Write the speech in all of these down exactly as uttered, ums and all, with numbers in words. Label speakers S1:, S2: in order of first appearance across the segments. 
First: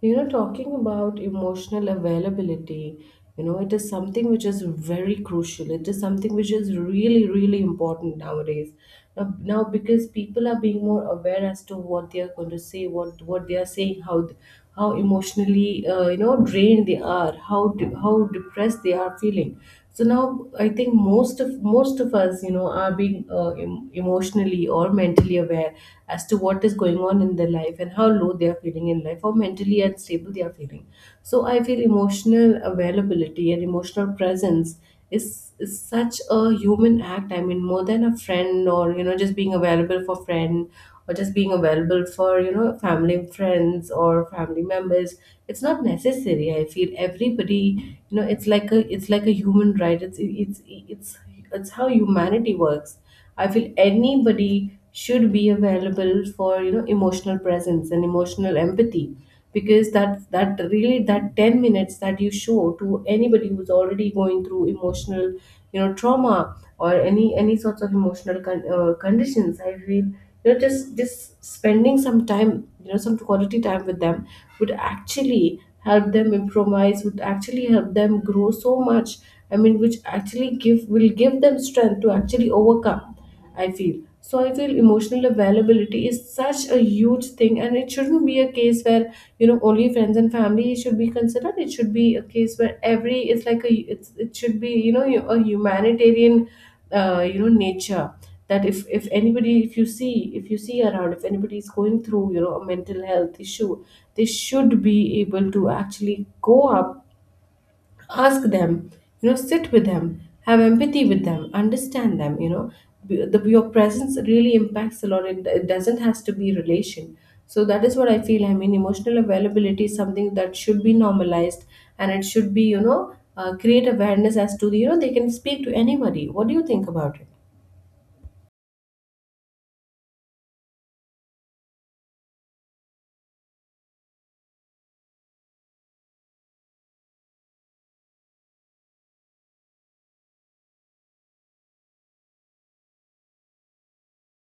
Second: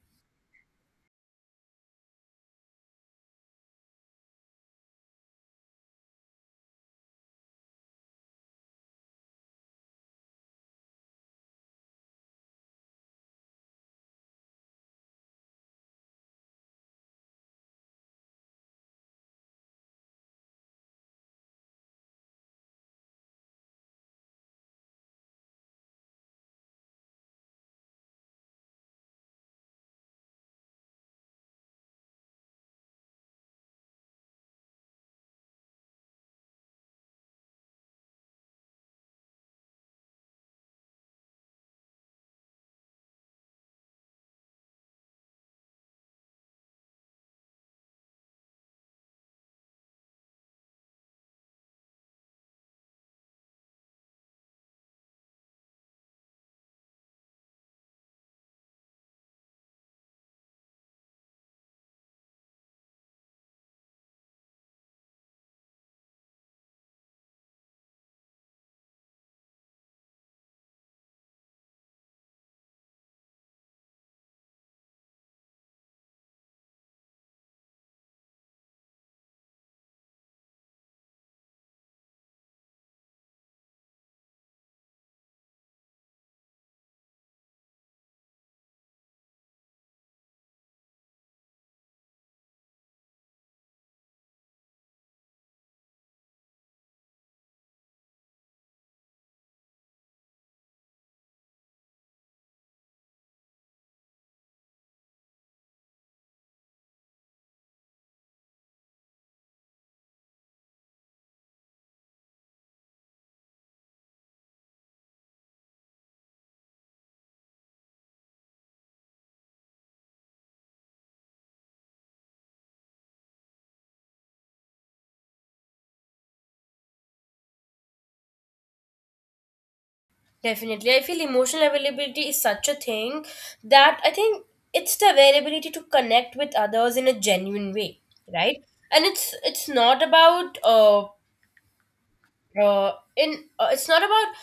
S1: You know, talking about emotional availability, you know, it is something which is very crucial. It is something which is really, really important nowadays. Now, now because people are being more aware as to what they are going to say, what what they are saying, how th- how emotionally uh, you know drained they are, how de- how depressed they are feeling so now I think most of most of us you know are being uh, em- emotionally or mentally aware as to what is going on in their life, and how low they are feeling in life, how mentally unstable they are feeling. So I feel emotional availability and emotional presence is, is such a human act. I mean, more than a friend, or you know, just being available for friend, or just being available for you know family, friends or family members. It's not necessary. I feel everybody, you know, it's like a, it's like a human right. it's it's it's it's how humanity works. I feel anybody should be available for, you know, emotional presence and emotional empathy, because that that really, that ten minutes that you show to anybody who's already going through emotional, you know, trauma or any any sorts of emotional con- uh, conditions, I feel, you know, just just spending some time, you know, some quality time with them would actually help them improvise, would actually help them grow so much. I mean, which actually give will give them strength to actually overcome, I feel. So I feel emotional availability is such a huge thing, and it shouldn't be a case where, you know, only friends and family should be considered. It should be a case where every, it's like a it's, it should be, you know, a humanitarian uh, you know nature, that if if anybody, if you see if you see around, if anybody is going through, you know, a mental health issue, they should be able to actually go up, ask them, you know, sit with them, have empathy with them, understand them, you know. B- the, your presence really impacts a lot. It, it doesn't has to be relation. So that is what I feel. I mean, emotional availability is something that should be normalized, and it should be, you know, uh, create awareness as to the, you know, they can speak to anybody. What do you think about it?
S2: Definitely. I feel emotional availability is such a thing that I think it's the availability to connect with others in a genuine way, right? And it's it's not about uh, uh in uh, it's not about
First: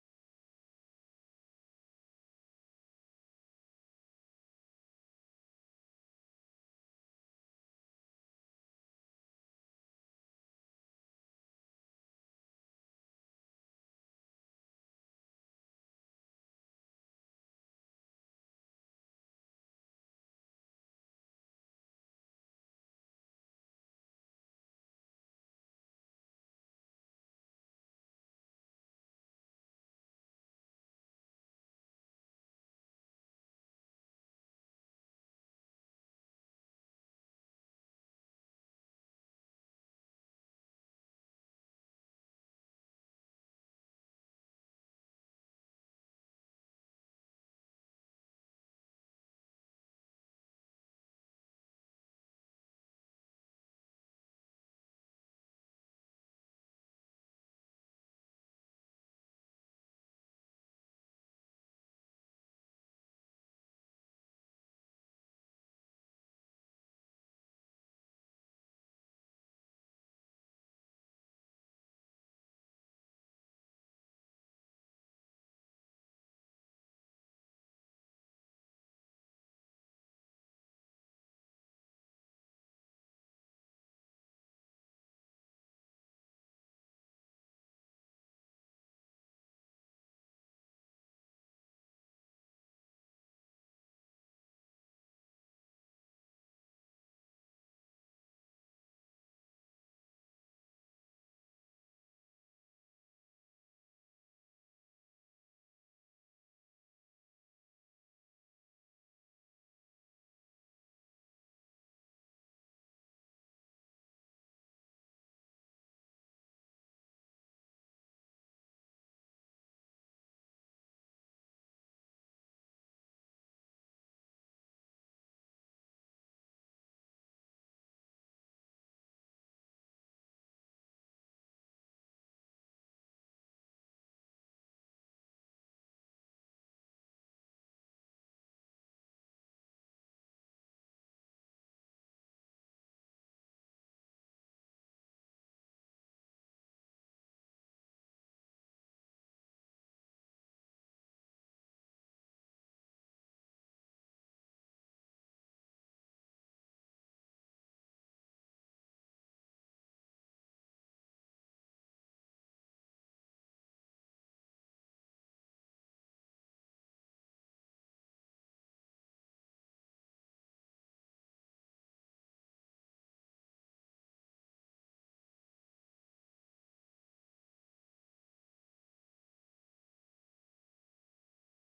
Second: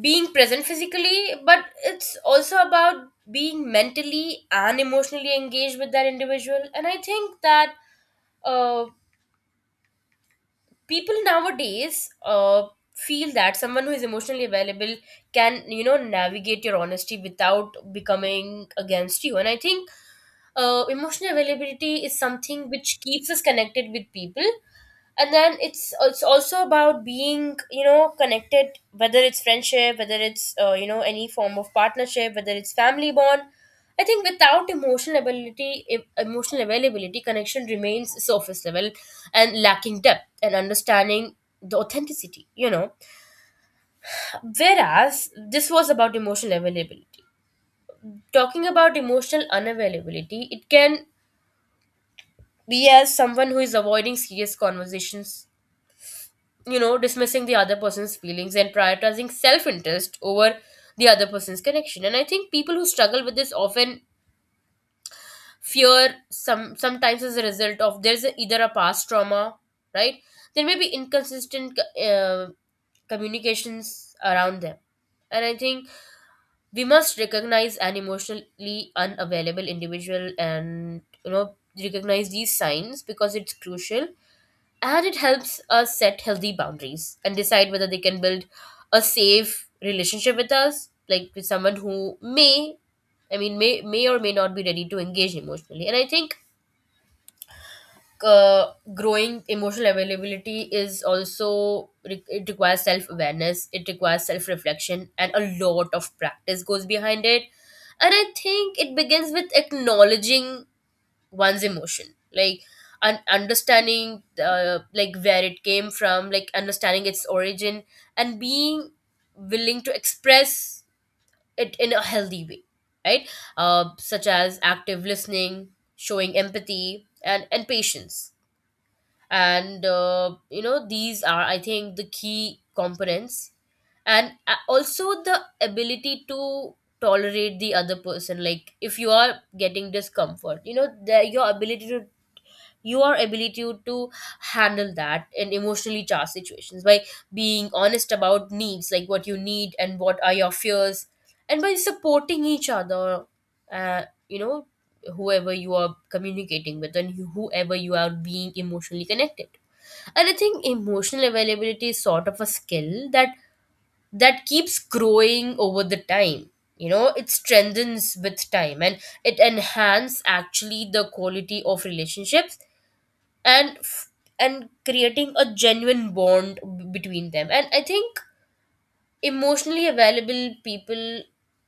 S2: being present physically, but it's also about being mentally and emotionally engaged with that individual. And I think that uh people nowadays uh, feel that someone who is emotionally available can, you know, navigate your honesty without becoming against you. And I think uh, emotional availability is something which keeps us connected with people. And then it's it's also about being, you know, connected, whether it's friendship, whether it's uh, you know, any form of partnership, whether it's family bond. I think without emotional ability, if emotional availability connection remains surface level and lacking depth and understanding, the authenticity, you know. Whereas this was about emotional availability. Talking about emotional unavailability, it can be as someone who is avoiding serious conversations, you know, dismissing the other person's feelings and prioritizing self interest over the other person's connection. And I think people who struggle with this often fear some sometimes as a result of there's a, either a past trauma, right? There may be inconsistent uh, communications around them. And I think we must recognize an emotionally unavailable individual and, you know, recognize these signs because it's crucial and it helps us set healthy boundaries and decide whether they can build a safe relationship with us, like with someone who may i mean may may or may not be ready to engage emotionally. And I think uh, growing emotional availability is also re- it requires self awareness, it requires self reflection, and a lot of practice goes behind it. And I think it begins with acknowledging one's emotion, like un- understanding, uh, like where it came from, like understanding its origin and being willing to express it in a healthy way, right? Uh, such as active listening, showing empathy and and patience. And uh, you know, these are, I think, the key components. And uh, also the ability to tolerate the other person, like if you are getting discomfort, you know, the, your ability to your ability to handle that in emotionally charged situations by being honest about needs, like what you need and what are your fears, and by supporting each other, uh, you know, whoever you are communicating with and whoever you are being emotionally connected. And I think emotional availability is sort of a skill that that keeps growing over the time. You know, it strengthens with time and it enhances actually the quality of relationships and f- and creating a genuine bond b- between them. And I think emotionally available people,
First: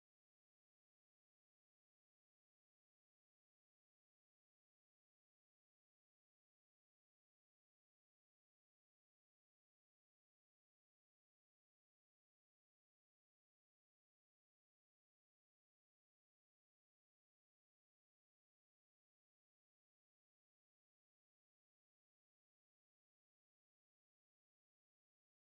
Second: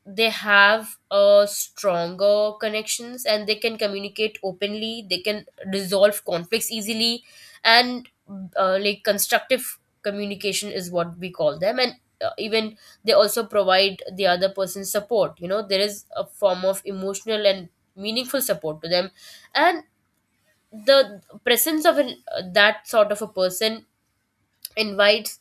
S2: they have a stronger connections and they can communicate openly, they can resolve conflicts easily. And uh, like constructive communication is what we call them. And uh, even they also provide the other person support, you know, there is a form of emotional and meaningful support to them. And the presence of an, uh, that sort of a person invites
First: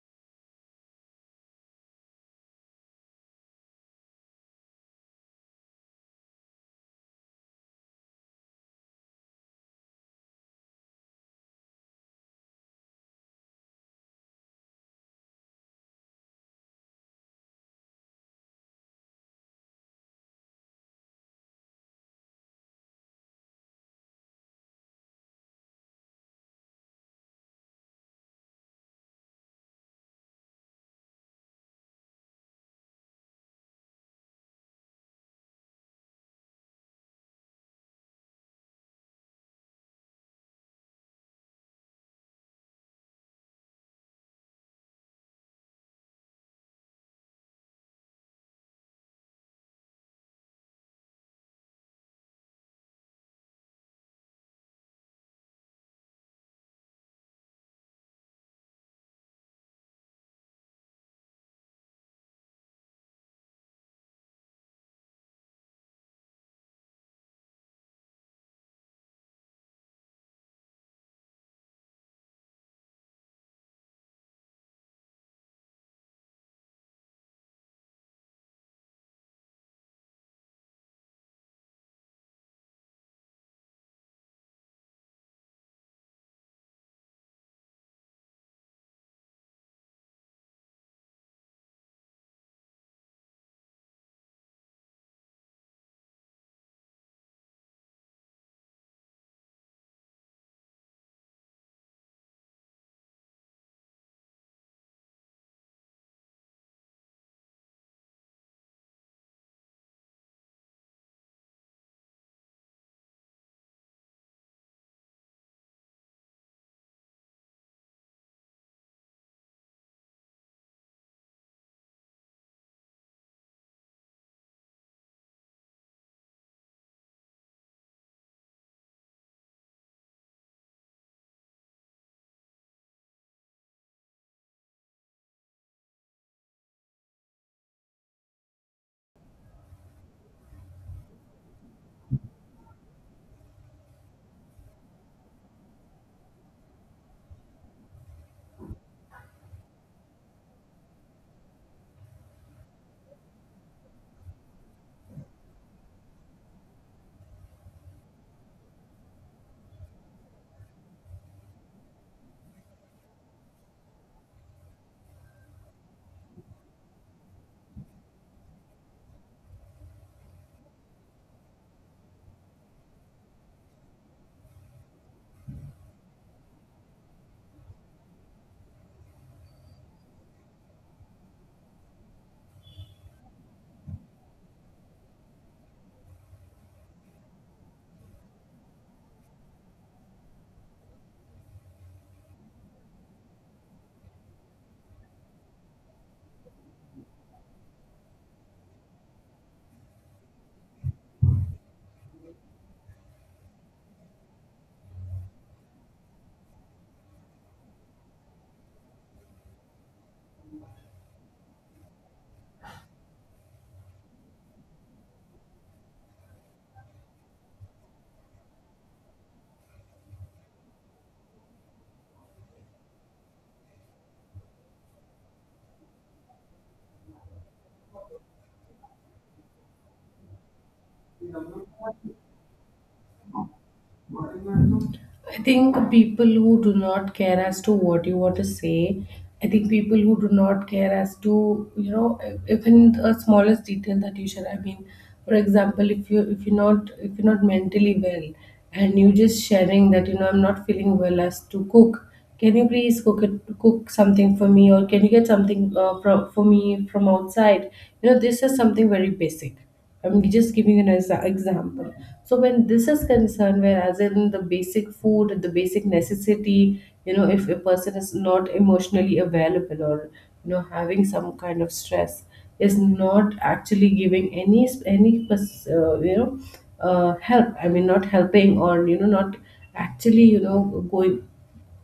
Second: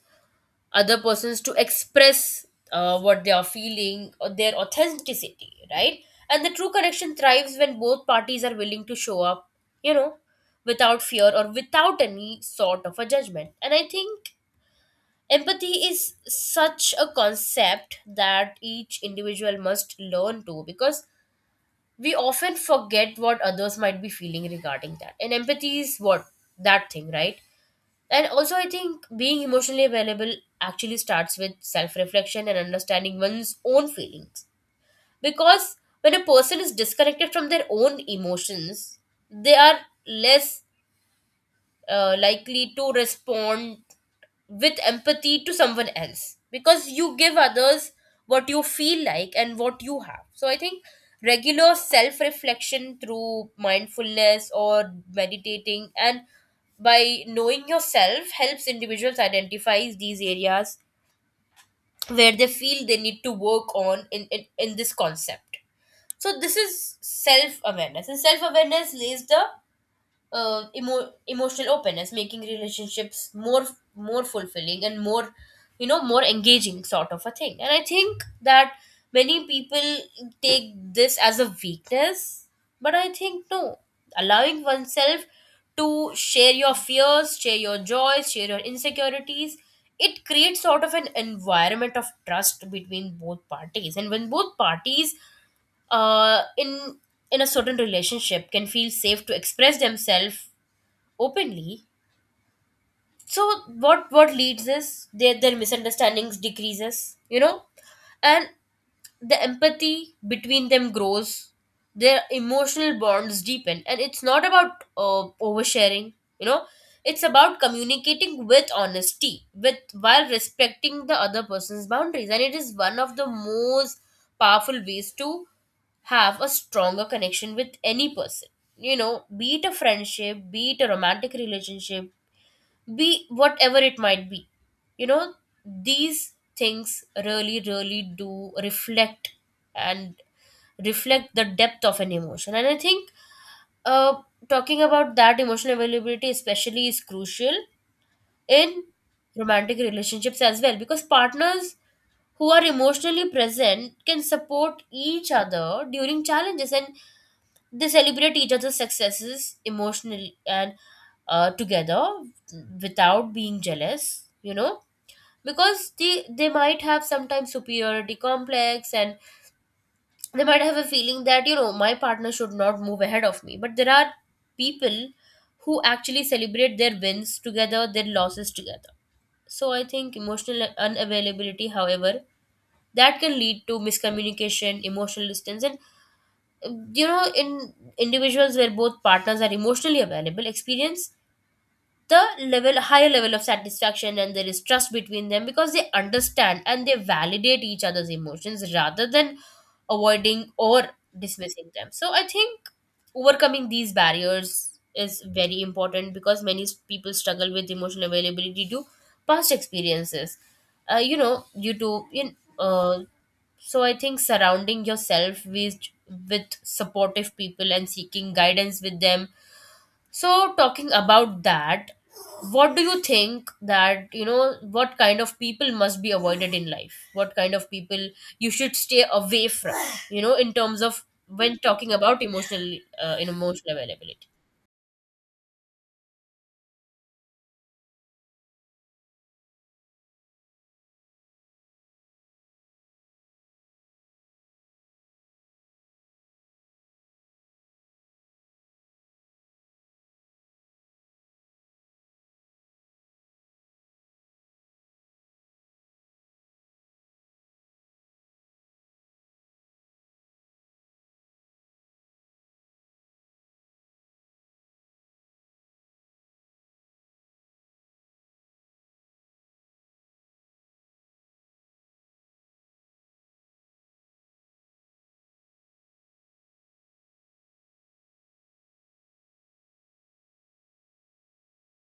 S2: other persons to express uh, what they are feeling or their authenticity, right? And the true connection thrives when both parties are willing to show up, you know, without fear or without any sort of a judgment. And I think empathy is such a concept that each individual must learn to, because we often forget what others might be feeling regarding that, and empathy is what that thing, right? And also, I think being emotionally available actually starts with self reflection and understanding one's own feelings. Because when a person is disconnected from their own emotions, they are less uh, likely to respond with empathy to someone else, because you give others what you feel like and what you have. So I think regular self reflection through mindfulness or meditating and by knowing yourself helps individuals identify these areas where they feel they need to work on in, in, in this concept. So this is self awareness, and self awareness lays the uh, emo- emotional openness, making relationships more more fulfilling and more, you know, more engaging sort of a thing. And I think that many people take this as a weakness, but I think no, allowing oneself to share your fears, share your joys, share your insecurities, it creates sort of an environment of trust between both parties. And when both parties uh in in a certain relationship can feel safe to express themselves openly, so what what leads is their their misunderstandings decreases, you know, and the empathy between them grows, their emotional bonds deepen. And it's not about uh, oversharing, you know, it's about communicating with honesty with, while respecting the other person's boundaries. And it is one of the most powerful ways to have a stronger connection with any person, you know, be it a friendship, be it a romantic relationship, be whatever it might be, you know. These things really really do reflect and reflect the depth of an emotion. And I think uh, talking about that, emotional availability especially is crucial in romantic relationships as well, because partners who are emotionally present can support each other during challenges, and they celebrate each other's successes emotionally and uh, together without being jealous, you know. Because they they might have sometimes superiority complex, and they might have a feeling that, you know, my partner should not move ahead of me. But there are people who actually celebrate their wins together, their losses together. So I think emotional unavailability, however, that can lead to miscommunication, emotional distance, and uh, you know, in individuals where both partners are emotionally available experience the level higher level of satisfaction, and there is trust between them, because they understand and they validate each other's emotions rather than avoiding or dismissing them. So I think overcoming these barriers is very important, because many s- people struggle with emotional availability due to past experiences, uh, you know, due to you kn- uh, so I think surrounding yourself with with supportive people and seeking guidance with them. So, talking about that, what do you think that, you know, what kind of people must be avoided in life? What kind of people you should stay away from, you know, in terms of when talking about emotional uh, in emotional availability?
S1: I think people who do not care as to what you want to say, I think people who do not care as to, you know, e- even the smallest detail that you share. I mean, for example, if you if you're not if you're not mentally well, and you just sharing that, you know, I'm not feeling well as to cook, can you please cook it cook something for me, or can you get something uh, from for me from outside? You know, this is something very basic. I'm just giving an exa- example. So when this is concerned, whereas in the basic food, the basic necessity, you know, if a person is not emotionally available, or you know, having some kind of stress, is not actually giving any s- any pers- uh, you know uh, help. I mean, not helping, or you know, not actually, you know, going,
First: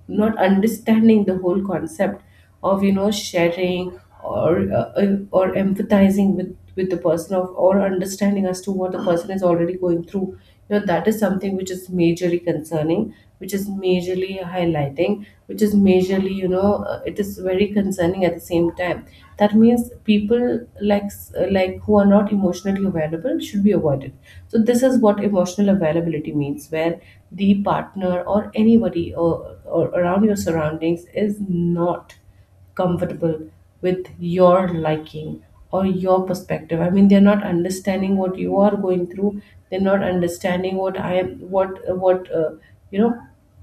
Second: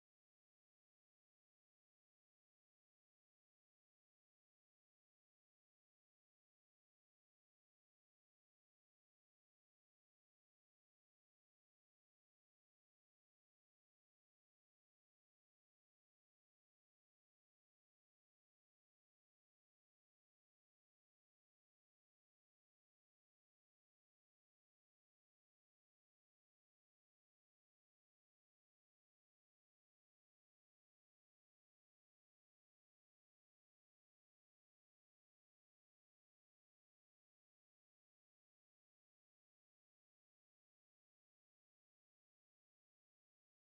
S1: not understanding the whole concept of, you know, sharing, or uh, uh, or empathizing with with the person, of or understanding as to what the person is already going through. You know, that is something which is majorly concerning, which is majorly highlighting, which is majorly, you know, uh, it is very concerning at the same time. That means people, like s- like who are not emotionally available should be avoided. So this is what emotional availability means, where the partner or anybody, or, or around your surroundings, is not comfortable with your liking or your perspective. I mean, they're not understanding what you are going through, they're not understanding what I am what what uh, you know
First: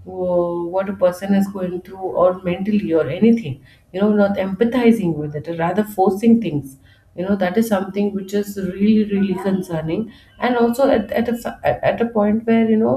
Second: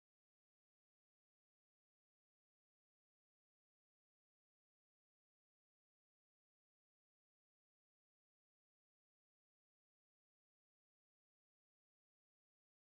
S1: wh- what a person is going through, or mentally or anything, you know, not empathizing with it, rather forcing things. You know, that is something which is really, really concerning. And also at, at a f- at at a point where, you know,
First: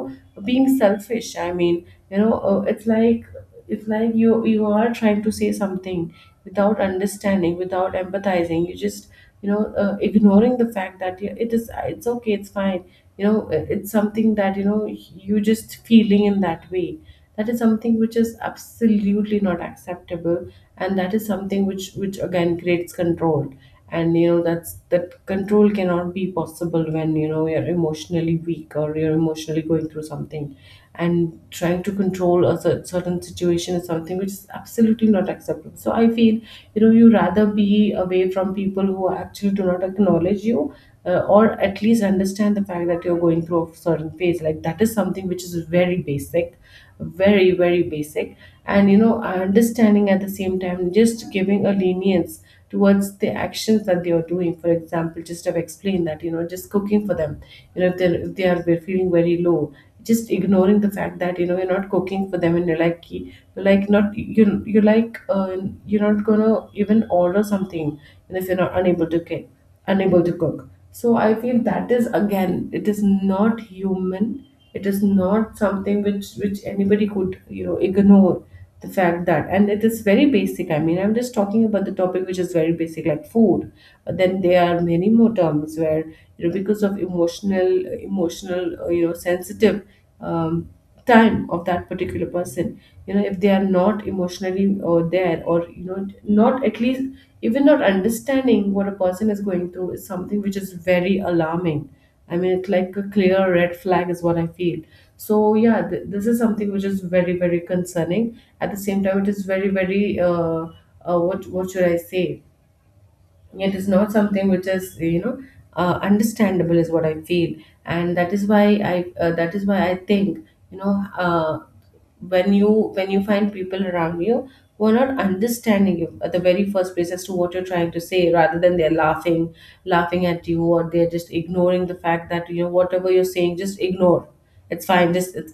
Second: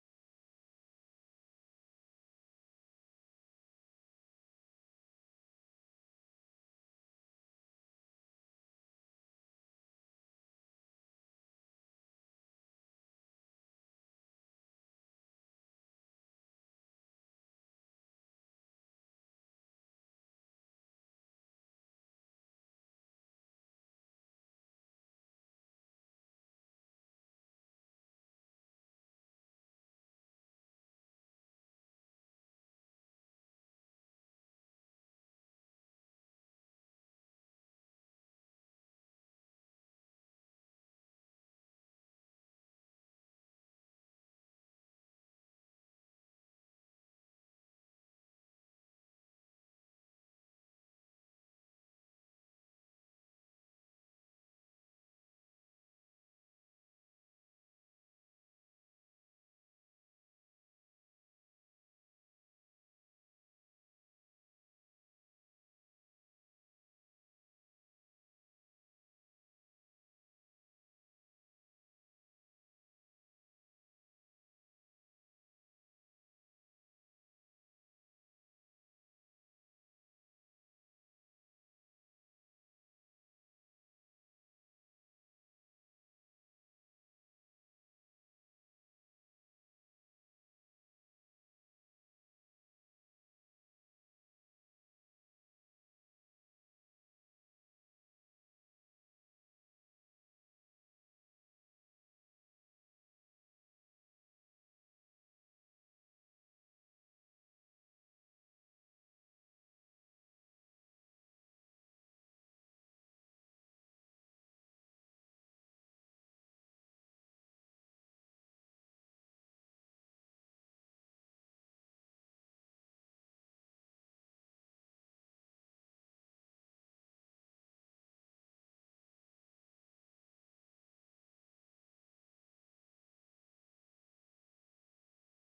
S1: being selfish. I mean, you know, uh, it's like, if like you you are trying to say something without understanding, without empathizing. You just, you know, uh, ignoring the fact that, yeah, it is it's okay, it's fine. You know, it- it's something that, you know, you just feeling in that way. That is something which is absolutely not acceptable, and that is something which which again creates control. And you know, that's that control cannot be possible when, you know, you're emotionally weak or you're emotionally going through something, and trying to control a cer- certain situation is something which is absolutely not acceptable. So I feel, you know, you rather be away from people who actually do not acknowledge you, uh, or at least understand the fact that you're going through a certain phase. Like that is something which is very basic, very, very basic. And, you know, understanding at the same time, just giving a lenience towards the actions that they are doing. For example, just have explained that, you know, just cooking for them. You know, if, they're, if they are they're feeling very low, just ignoring the fact that, you know, you're not cooking for them, and you're like you're like not you you're like uh, you're not gonna even order something, and if you're not unable to cook, unable to cook so I feel that is again, it is not human. It is not something which which anybody could, you know, ignore the fact that. And it is very basic, I mean, I'm just talking about the topic which is very basic, like food. But then there are many more terms where, you know, because of emotional emotional uh, you know sensitive um, time of that particular person, you know, if they are not emotionally or there, or you know, not at least even not understanding what a person is going through, is something which is very alarming. I mean, it's like a clear red flag, is what I feel. So, yeah, th- this is something which is very, very concerning. At the same time, it is very, very, uh, uh, what, what should I say? It is not something which is, you know, uh, understandable, is what I feel. And that is why i uh, that is why I think, you know, uh, when you, when you find people around you who are not understanding you at the very first place as to what you're trying to say, rather than they're laughing, laughing at you, or they're just ignoring the fact that, you know, whatever you're saying, just ignore. It's fine. Just it's,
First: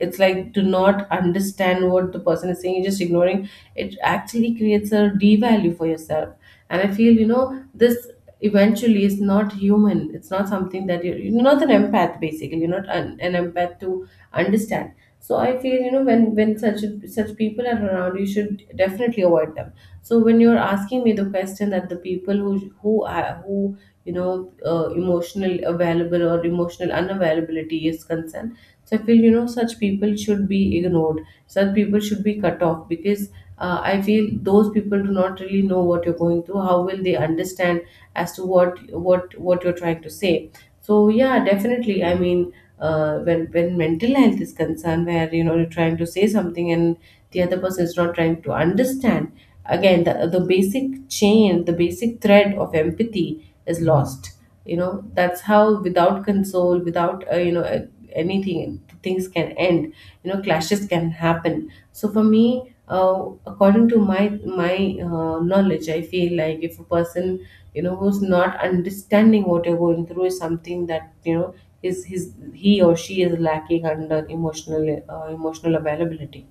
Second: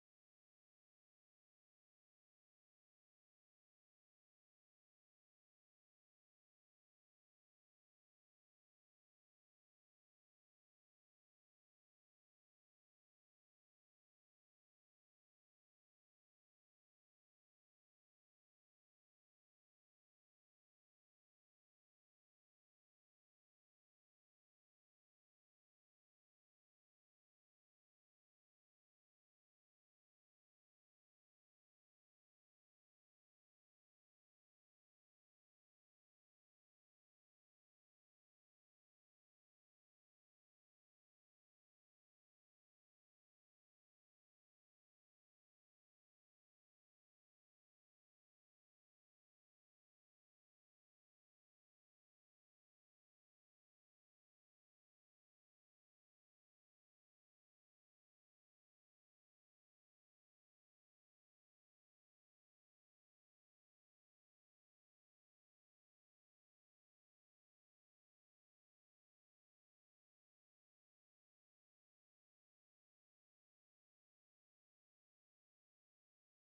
S1: It's like, do not understand what the person is saying, you're just ignoring. It actually creates a devalue for yourself. And I feel, you know, this eventually is not human. It's not something that you're, you're not an empath, basically. You're not an, an empath to understand. So I feel, you know, when when such such people are around, you should definitely avoid them. So when you're asking me the question that the people who, who are who, you know, uh, emotional available or emotional unavailability is concerned, so I feel, you know, such people should be ignored, such people should be cut off. Because uh, I feel those people do not really know what you're going through. How will they understand as to what what what you're trying to say? So yeah, definitely. I mean, uh, when when mental health is concerned, where you know, you're trying to say something, and the other person is not trying to understand, again, the, the basic chain, the basic thread of empathy is lost. You know, that's how, without console, without uh, you know uh, anything, things can end. You know, clashes can happen. So for me, uh, according to my my uh, knowledge, I feel like if a person, you know, who's not understanding what you're going through, is something that, you know, is his he or she is lacking under emotional uh, emotional availability.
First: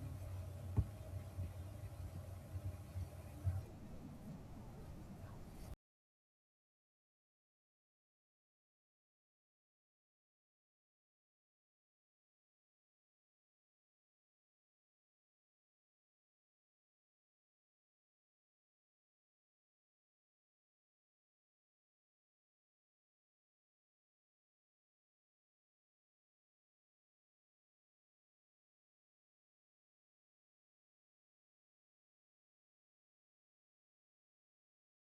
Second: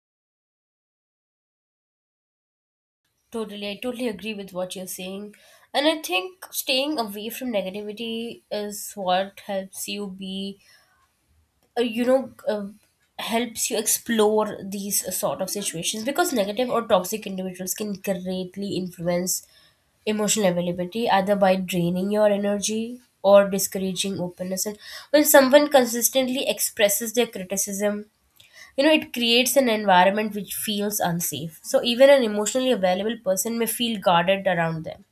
S2: Totally, I totally agree with what you're saying. And I think staying away from negativity is what helps you be uh, you know uh, helps you explore these uh, sort of situations, because negative or toxic individuals can greatly influence emotional availability either by draining your energy or discouraging openness. And when someone consistently expresses their criticism, you know, it creates an environment which feels unsafe, so even an emotionally available person may feel guarded around them,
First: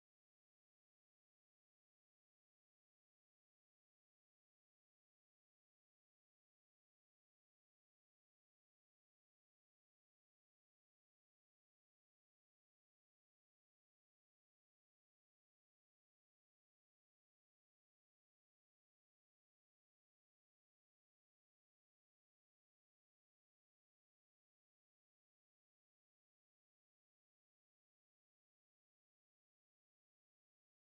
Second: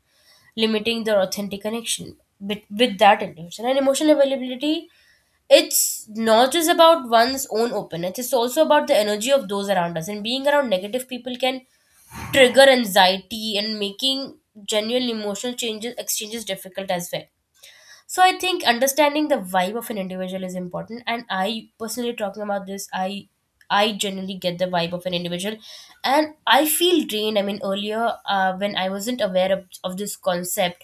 S2: limiting their authentic connection with, with that individual. And emotional availability, it's not just about one's own openness, it's also about the energy of those around us, and being around negative people can trigger anxiety and making genuine emotional changes exchanges difficult as well. So I think understanding the vibe of an individual is important, and I personally, talking about this, I i generally get the vibe of an individual and I feel drained. I mean, earlier uh, when I wasn't aware of, of this concept,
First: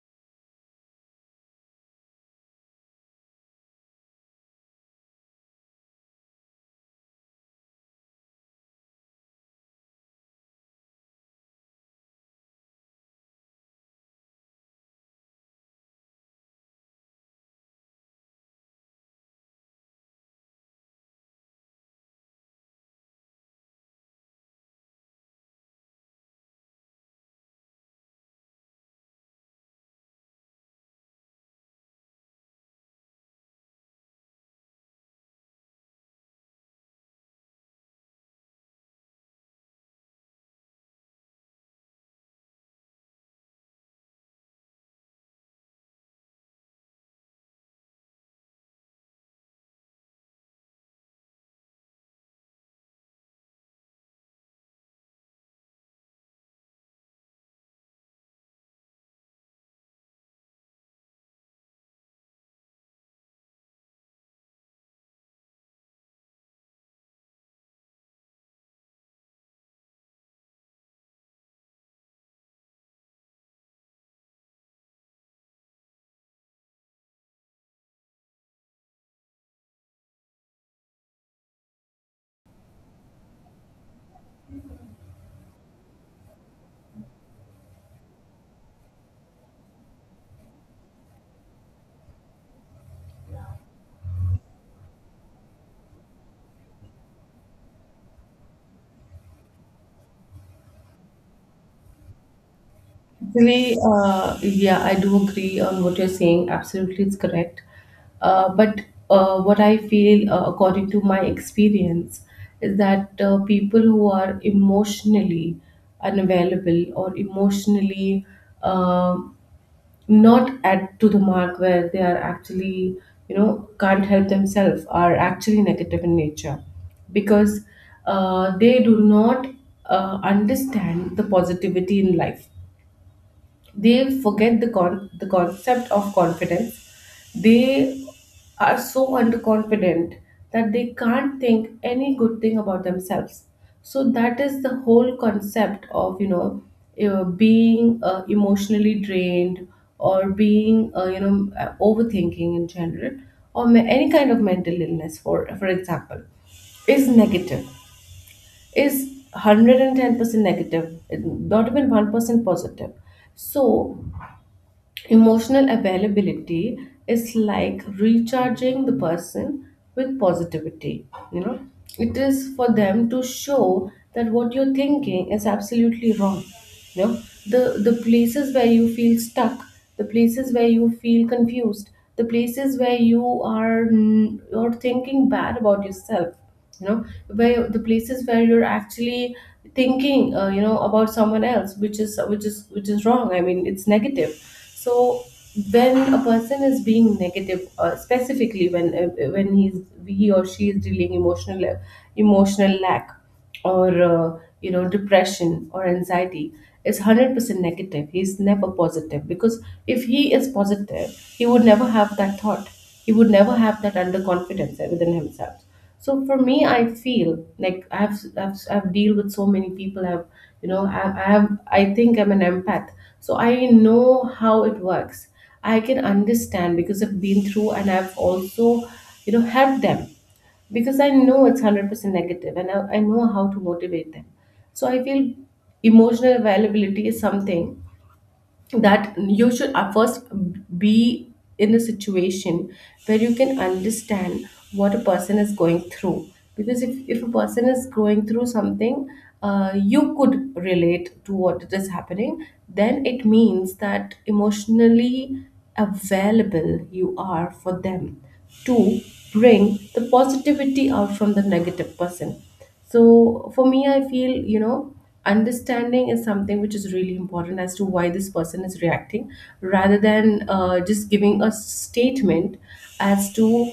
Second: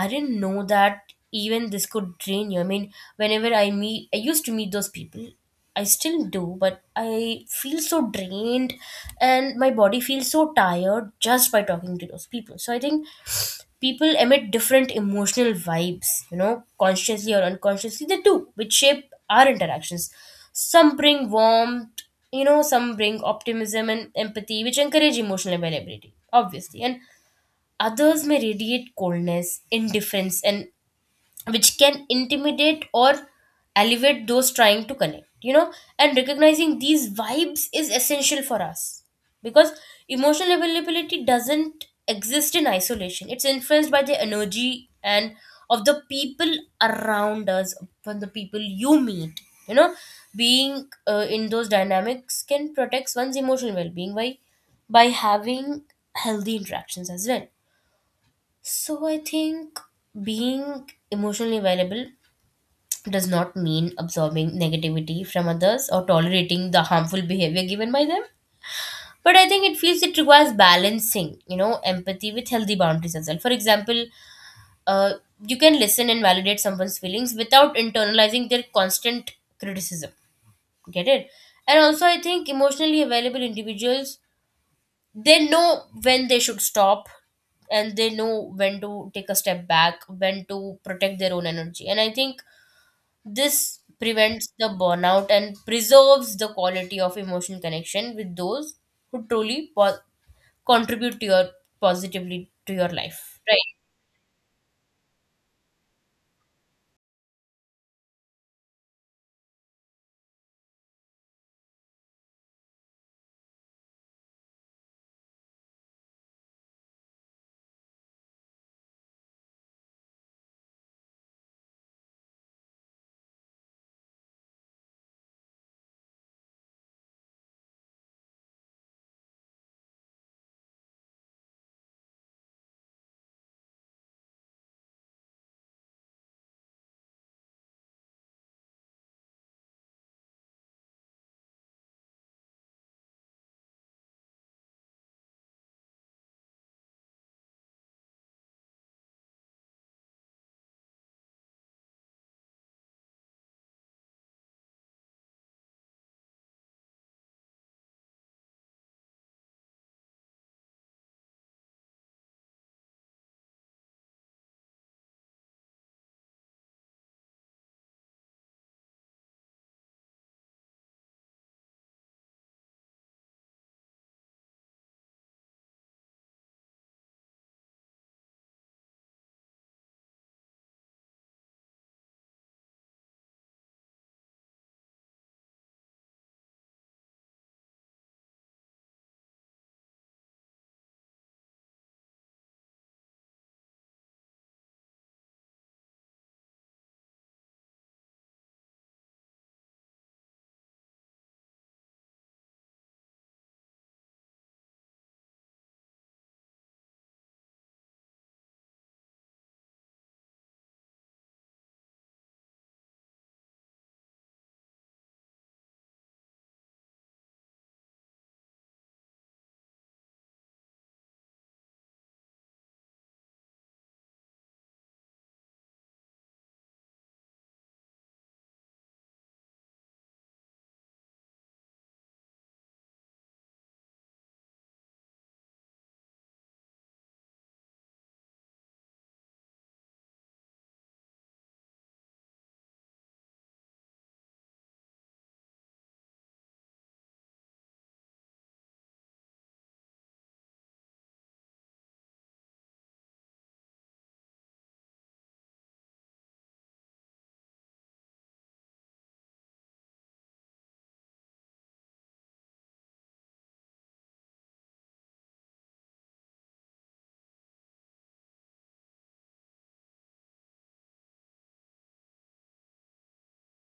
S2: I didn't know that even this could drain you. I mean, whenever I meet, I used to meet those people. I still do, but I feel so drained and my body feels so tired just by talking to those people. So I think people emit different emotional vibes, you know, consciously or unconsciously, they do, which shape our interactions. Some bring warmth, you know, some bring optimism and empathy, which encourage emotional availability, obviously. And others may radiate coldness, indifference, and which can intimidate or elevate those trying to connect, you know. And recognizing these vibes is essential for us, because emotional availability doesn't exist in isolation, it's influenced by the energy and of the people around us, from the people you meet, you know. Being uh, in those dynamics can protect one's emotional well being by, by having healthy interactions as well. So I think being emotionally available does not mean absorbing negativity from others or tolerating the harmful behavior given by them. But I think it feels it requires balancing, you know, empathy with healthy boundaries as well. For example, uh, you can listen and validate someone's feelings without internalizing their constant criticism. Get it? And also, I think emotionally available individuals, they know when they should stop, and they know when to take a step back, when to protect their own energy. And I think this prevents the burnout and preserves the quality of emotional connection with those who truly po- contribute to your, positively to your life, right?
S1: Actually, uh, yeah, I do agree on what you're saying. Absolutely, it's correct. Uh, but uh, what I feel, uh, according to my experience, is that uh, people who are emotionally unavailable or emotionally uh, not at to the mark where they are actually, you know, can't help themselves are actually negative in nature because uh, they do not uh, understand the positivity in life. They forget the con- the concept of confidence. They are so underconfident that they can't think any good thing about themselves. So that is the whole concept of you know uh, being uh, emotionally drained, or being uh, you know uh, overthinking in general, or ma- any kind of mental illness, for for example, is negative, is one hundred ten percent negative, not even one percent positive. So emotional availability is like recharging the person with positivity. You know, it is for them to show that what you're thinking is absolutely wrong. You know, the the places where you feel stuck, the places where you feel confused, the places where you are n- you're thinking bad about yourself, you know, where the places where you're actually thinking uh, you know, about someone else, which is which is which is wrong, I mean it's negative. So when a person is being negative, uh, specifically when uh, when he's, he or she is dealing emotional emotional lack or uh, you know, depression or anxiety, is one hundred percent negative. He's never positive, because if he is positive he would never have that thought, he would never have that underconfidence within himself. So for me, i feel like i've i've, I've dealt with so many people. I've, you know, I, I have, I think I'm an empath, so I know how it works. I can understand because I've been through and I've also, you know, helped them because I know it's one hundred percent negative and I, I know how to motivate them. So I feel emotional availability is something that you should at first be in a situation where you can understand what a person is going through. Because if, if a person is going through something, uh, you could relate to what it is happening, then it means that emotionally available you are for them, to bring the positivity out from the negative person. So for me, I feel, you know, understanding is something which is really important, as to why this person is reacting, rather than uh, just giving a statement as to,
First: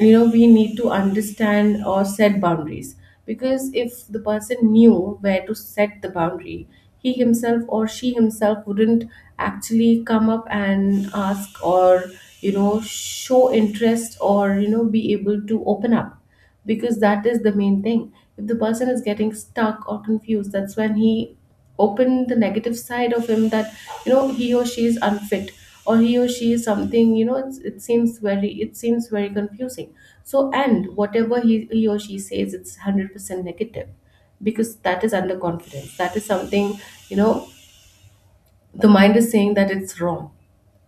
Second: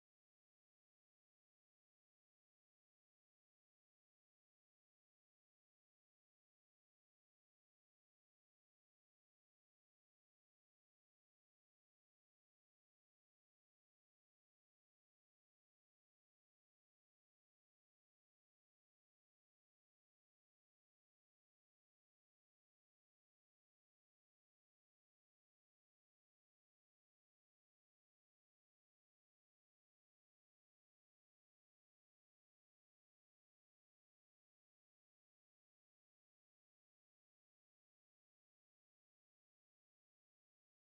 S1: you know, we need to understand or set boundaries. Because if the person knew where to set the boundary, he himself or she himself wouldn't actually come up and ask, or, you know, show interest, or, you know, be able to open up, because that is the main thing. If the person is getting stuck or confused, that's when he open the negative side of him, that you know he or she is unfit, or he or she is something, you know, it's, it seems very, it seems very confusing. So, and whatever he, he or she says, it's one hundred percent negative, because that is underconfidence, that is something, you know, the mind is saying that it's wrong.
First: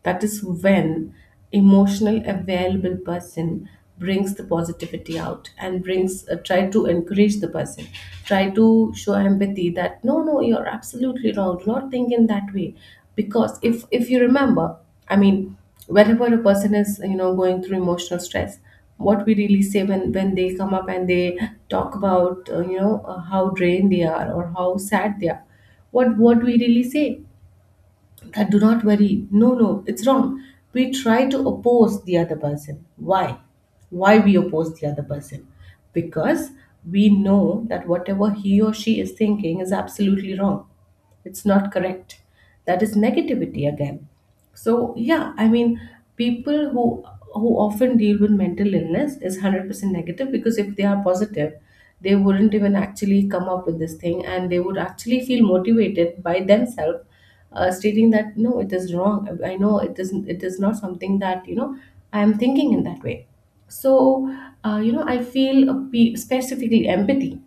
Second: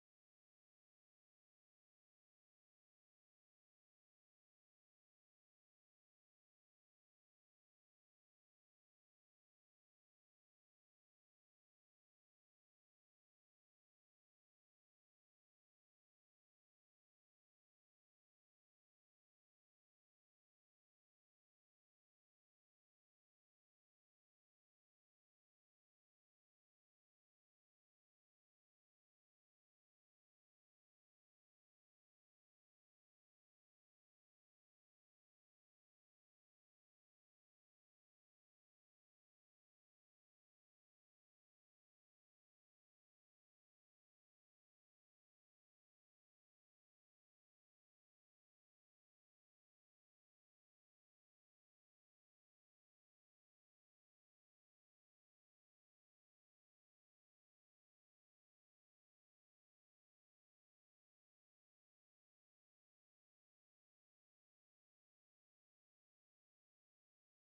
S1: That is when emotional available person brings the positivity out, and brings uh, try to encourage the person, try to show empathy that no no, you're absolutely wrong, do not think in that way. Because if if you remember, I mean, whenever a person is, you know, going through emotional stress, what we really say when when they come up and they talk about uh, you know uh, how drained they are or how sad they are, what what we really say, that do not worry, no no, it's wrong. We try to oppose the other person. why why we oppose the other person? Because we know that whatever he or she is thinking is absolutely wrong, it's not correct, that is negativity again. So yeah, I mean, people who who often deal with mental illness is one hundred percent negative, because if they are positive, they wouldn't even actually come up with this thing, and they would actually feel motivated by themselves, uh, stating that no, it is wrong. I know it isn't it is not something that, you know, I am thinking in that way. So, uh, you know, I feel a pe- specifically empathy,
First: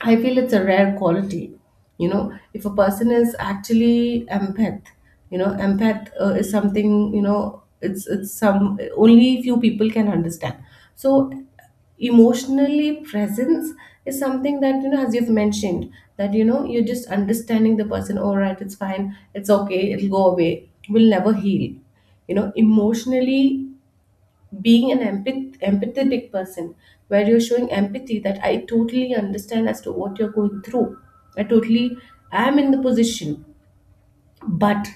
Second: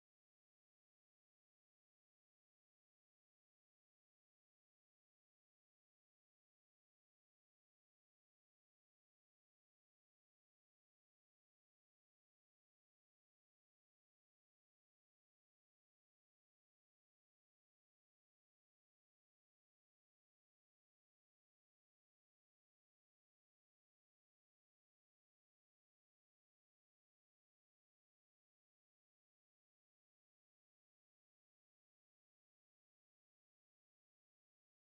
S1: I feel it's a rare quality. You know, if a person is actually empath, you know, empath uh, is something, you know, it's it's some only few people can understand. So, emotionally presence is something that, you know, as you've mentioned, that, you know, you're just understanding the person. All right, it's fine, it's okay, it'll go away, will never heal. You know, emotionally being an empath- empathetic person, where you're showing empathy that I totally understand as to what you're going through. I totally am in the position, but,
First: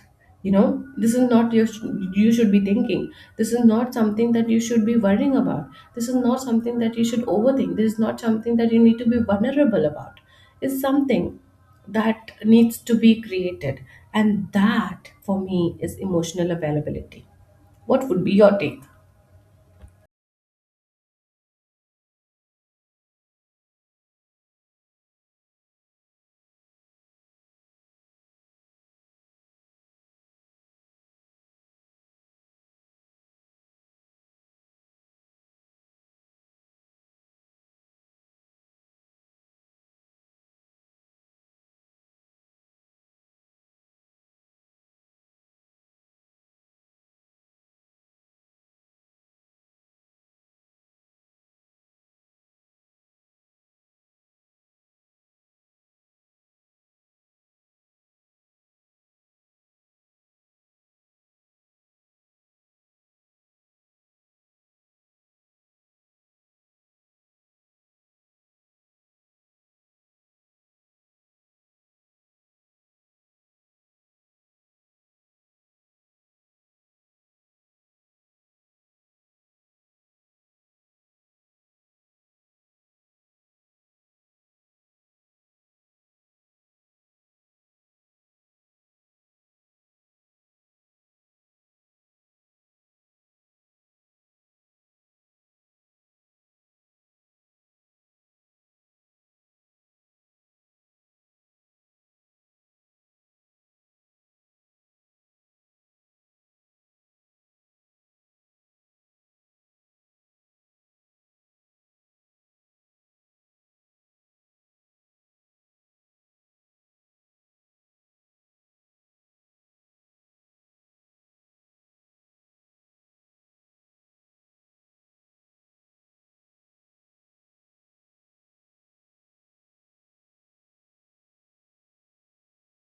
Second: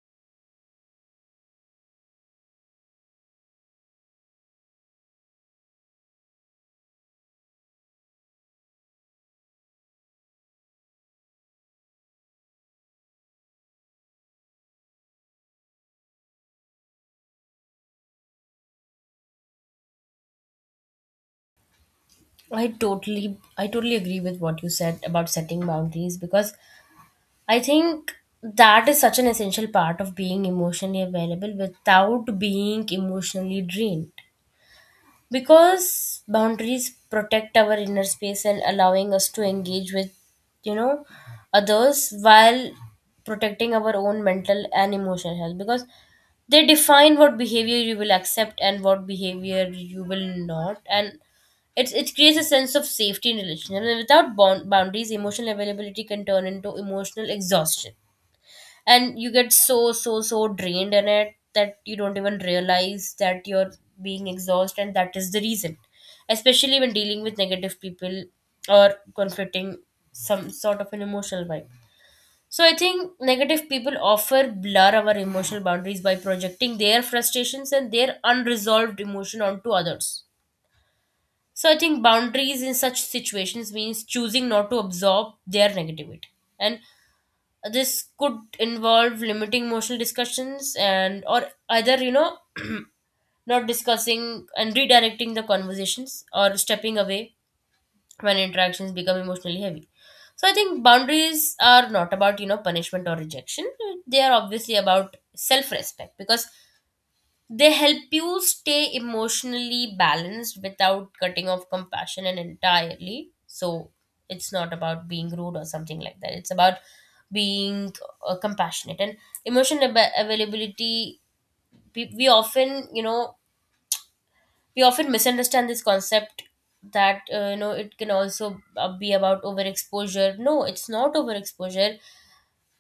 S1: you know, this is not your, you should be thinking, this is not something that you should be worrying about, this is not something that you should overthink, this is not something that you need to be vulnerable about. It's something that needs to be created, and that for me is emotional availability. What would be your take?
S2: I totally, i totally agree with what you said about setting boundaries, because I think that is such an essential part of being emotionally available without being emotionally drained, because boundaries protect our inner space and allowing us to engage with, you know, others while protecting our own mental and emotional health, because they define what behavior you will accept and what behavior you will not. And it, it creates a sense of safety in relationships. And without bound, boundaries emotional availability can turn into emotional exhaustion, and you get so so so drained in it that you don't even realize that you're being exhausted. And that is the reason, especially when dealing with negative people or confronting some sort of an emotional vibe. So I think negative people offer blur our emotional boundaries by projecting their frustrations and their unresolved emotion onto others. So I think boundaries in such situations means choosing not to absorb their negativity, and this could involve limiting emotional discussions and, or either, you know, not discussing and redirecting the conversations or stepping away when interactions become emotionally heavy. So I think boundaries are not about, you know, punishment or rejection. They are obviously about self respect, because they help you stay emotionally balanced without cutting off compassion and entirely. So it's not about being rude or something like that. It's about being uh, compassionate and emotional ab- availability. We, we often, you know, we often misunderstand this concept that, uh, you know, it can also uh, be about overexposure. No, it's not overexposure,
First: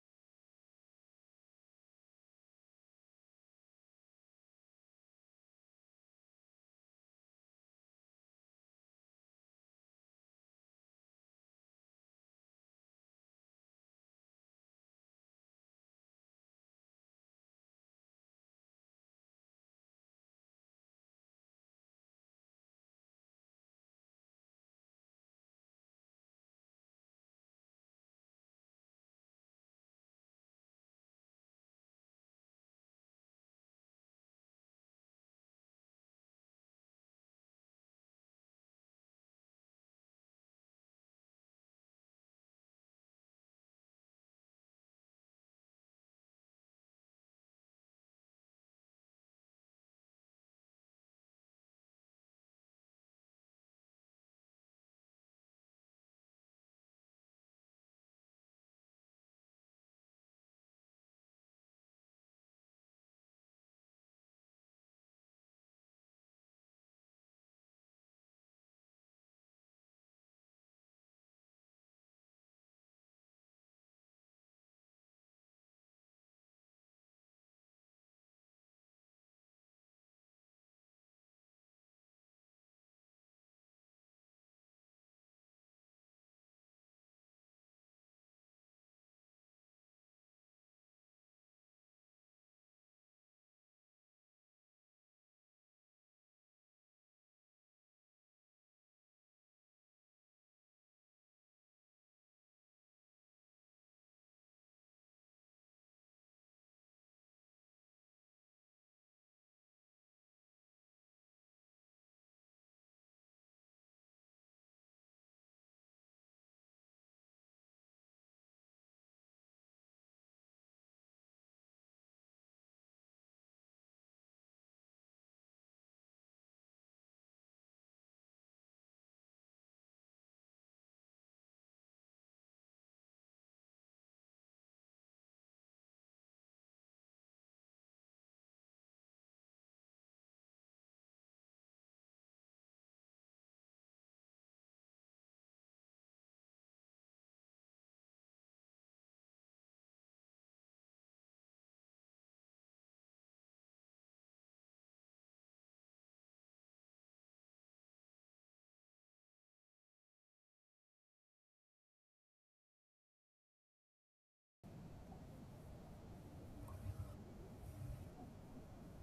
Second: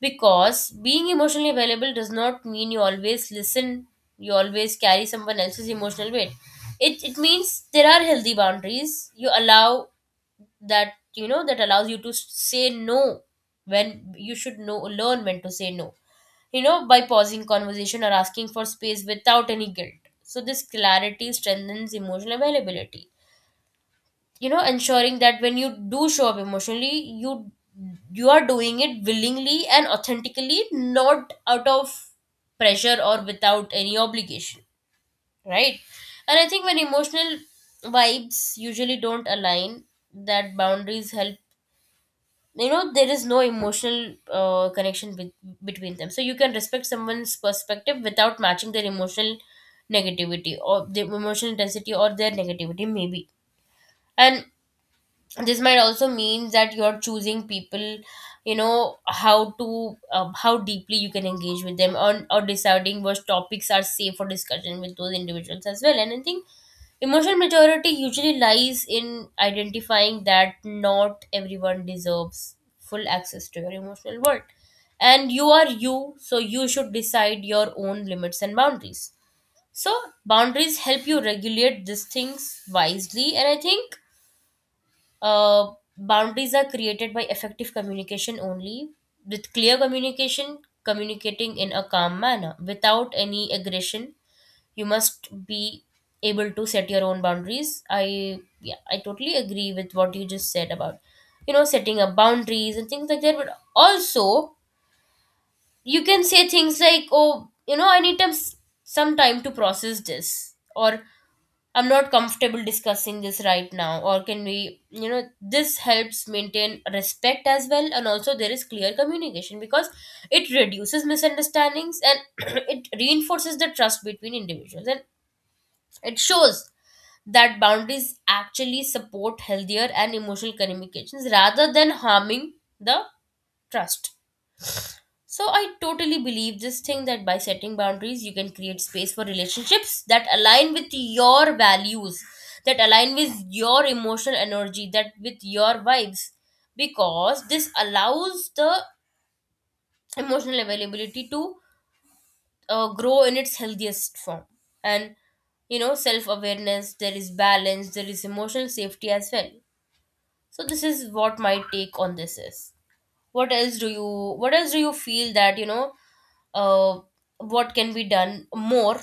S2: because being emotionally available does not mean you always listen, you always carry someone else's emotional weight. It it means there are healthy boundaries you allow, that, you know, that allows you to s- say no. When you should know, learn when to say no, you know, by pausing conversation or asking for space without any guilt. So this clarity strengthens emotional availability, you know, ensuring that when you do show up emotionally, you you are doing it willingly and authentically, not out of pressure or without any obligation, right? And I think when emotional vibes usually don't align, that boundaries help, you know. There is no emotional uh, connection with, between them, so you can respect someone's perspective without matching their emotional negativity, or the emotional intensity, or their negativity maybe. And this might also mean that you're choosing people, you know, how to uh, how deeply you can engage with them on, or deciding what topics are safe for discussion with those individuals as well. And I think emotional maturity usually lies in identifying that not everyone deserves full access to your emotional world, and you are you, so you should decide your own limits and boundaries. So boundaries help you regulate these things wisely. And I think uh, boundaries are created by effective communication only. With clear communication, communicating in a calm manner without any aggression, you must be able to set your own boundaries. I, yeah, I totally agree with what you just said about, you know, setting up boundaries and things like that. But also, you can say things like, "Oh, you know, I need time, some time to process this," or "I'm not comfortable discussing this right now," or "Can we," you know, this helps maintain respect as well. And also there is clear communication, because it reduces misunderstandings and it reinforces the trust between individuals, and it shows that boundaries actually support healthier and emotional communications rather than harming the trust. So I totally believe this thing, that by setting boundaries you can create space for relationships that align with your values, that align with your emotional energy, that with your vibes, because this allows the emotional availability to uh, grow in its healthiest form. And, you know, self awareness, there is balance, there is emotional safety as well. So this is what my take on this is. What else do you, what else do you feel that, you know, uh, what can be done more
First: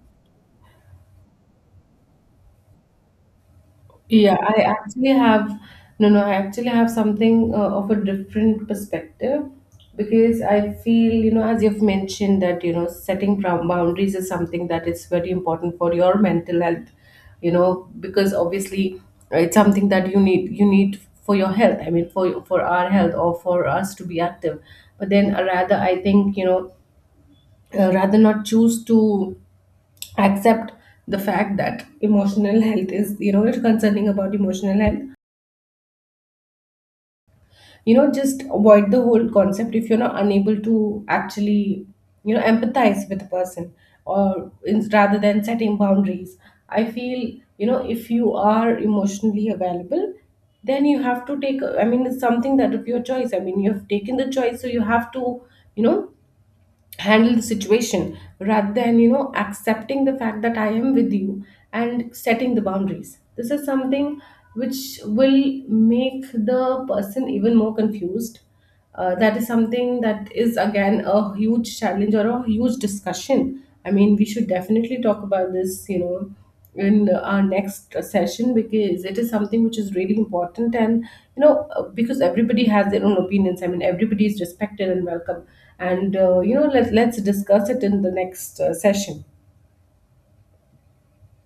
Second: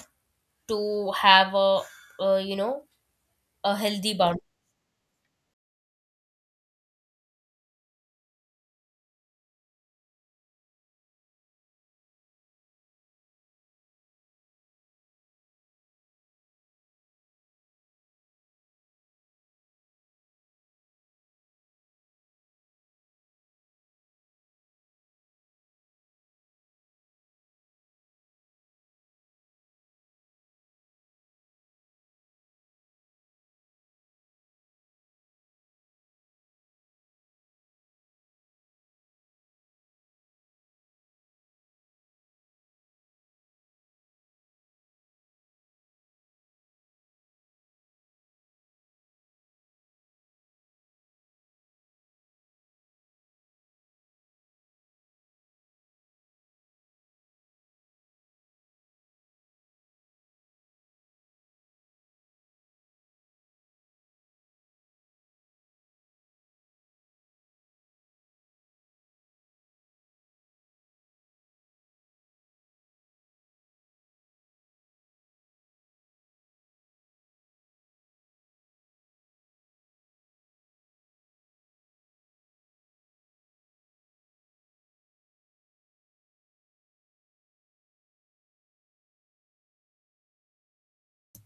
S2: to have a, a you know, a healthy
S1: Yeah,
S2: bound.
S1: I actually have, no, no, I actually have something uh, of a different perspective. Because I feel, you know, as you've mentioned that, you know, setting prou- boundaries is something that is very important for your mental health, you know, because obviously it's something that you need you need for your health. I mean, for for our health, or for us to be active. But then uh, rather, I think, you know, uh, rather not choose to accept the fact that emotional health is, you know, it's concerning about emotional health, you know, just avoid the whole concept if you're not unable to actually, you know, empathize with a person. Or in, rather than setting boundaries, I feel, you know, if you are emotionally available, then you have to take, I mean it's something that of your choice, I mean you have taken the choice, so you have to, you know, handle the situation, rather than, you know, accepting the fact that I am with you, and setting the boundaries. This is something which will make the person even more confused. Uh, that is something that is again a huge challenge, or a huge discussion. I mean we should definitely talk about this, you know, in our next session, because it is something which is really important. And you know, uh, because everybody has their own opinions, I mean everybody is respected and welcome. And uh, you know, let, let's discuss it in the next uh, session.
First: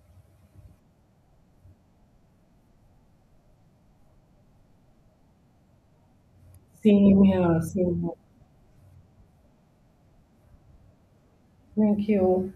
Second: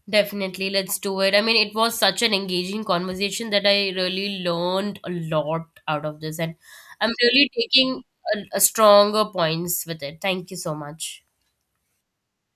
S2: Definitely, let's do it. I mean, it was such an engaging conversation that I really learned a lot out of this. And I'm
S1: Same here,
S2: really
S1: same
S2: taking
S1: here.
S2: a, a stronger points with it. Thank you so much.
S1: Thank you.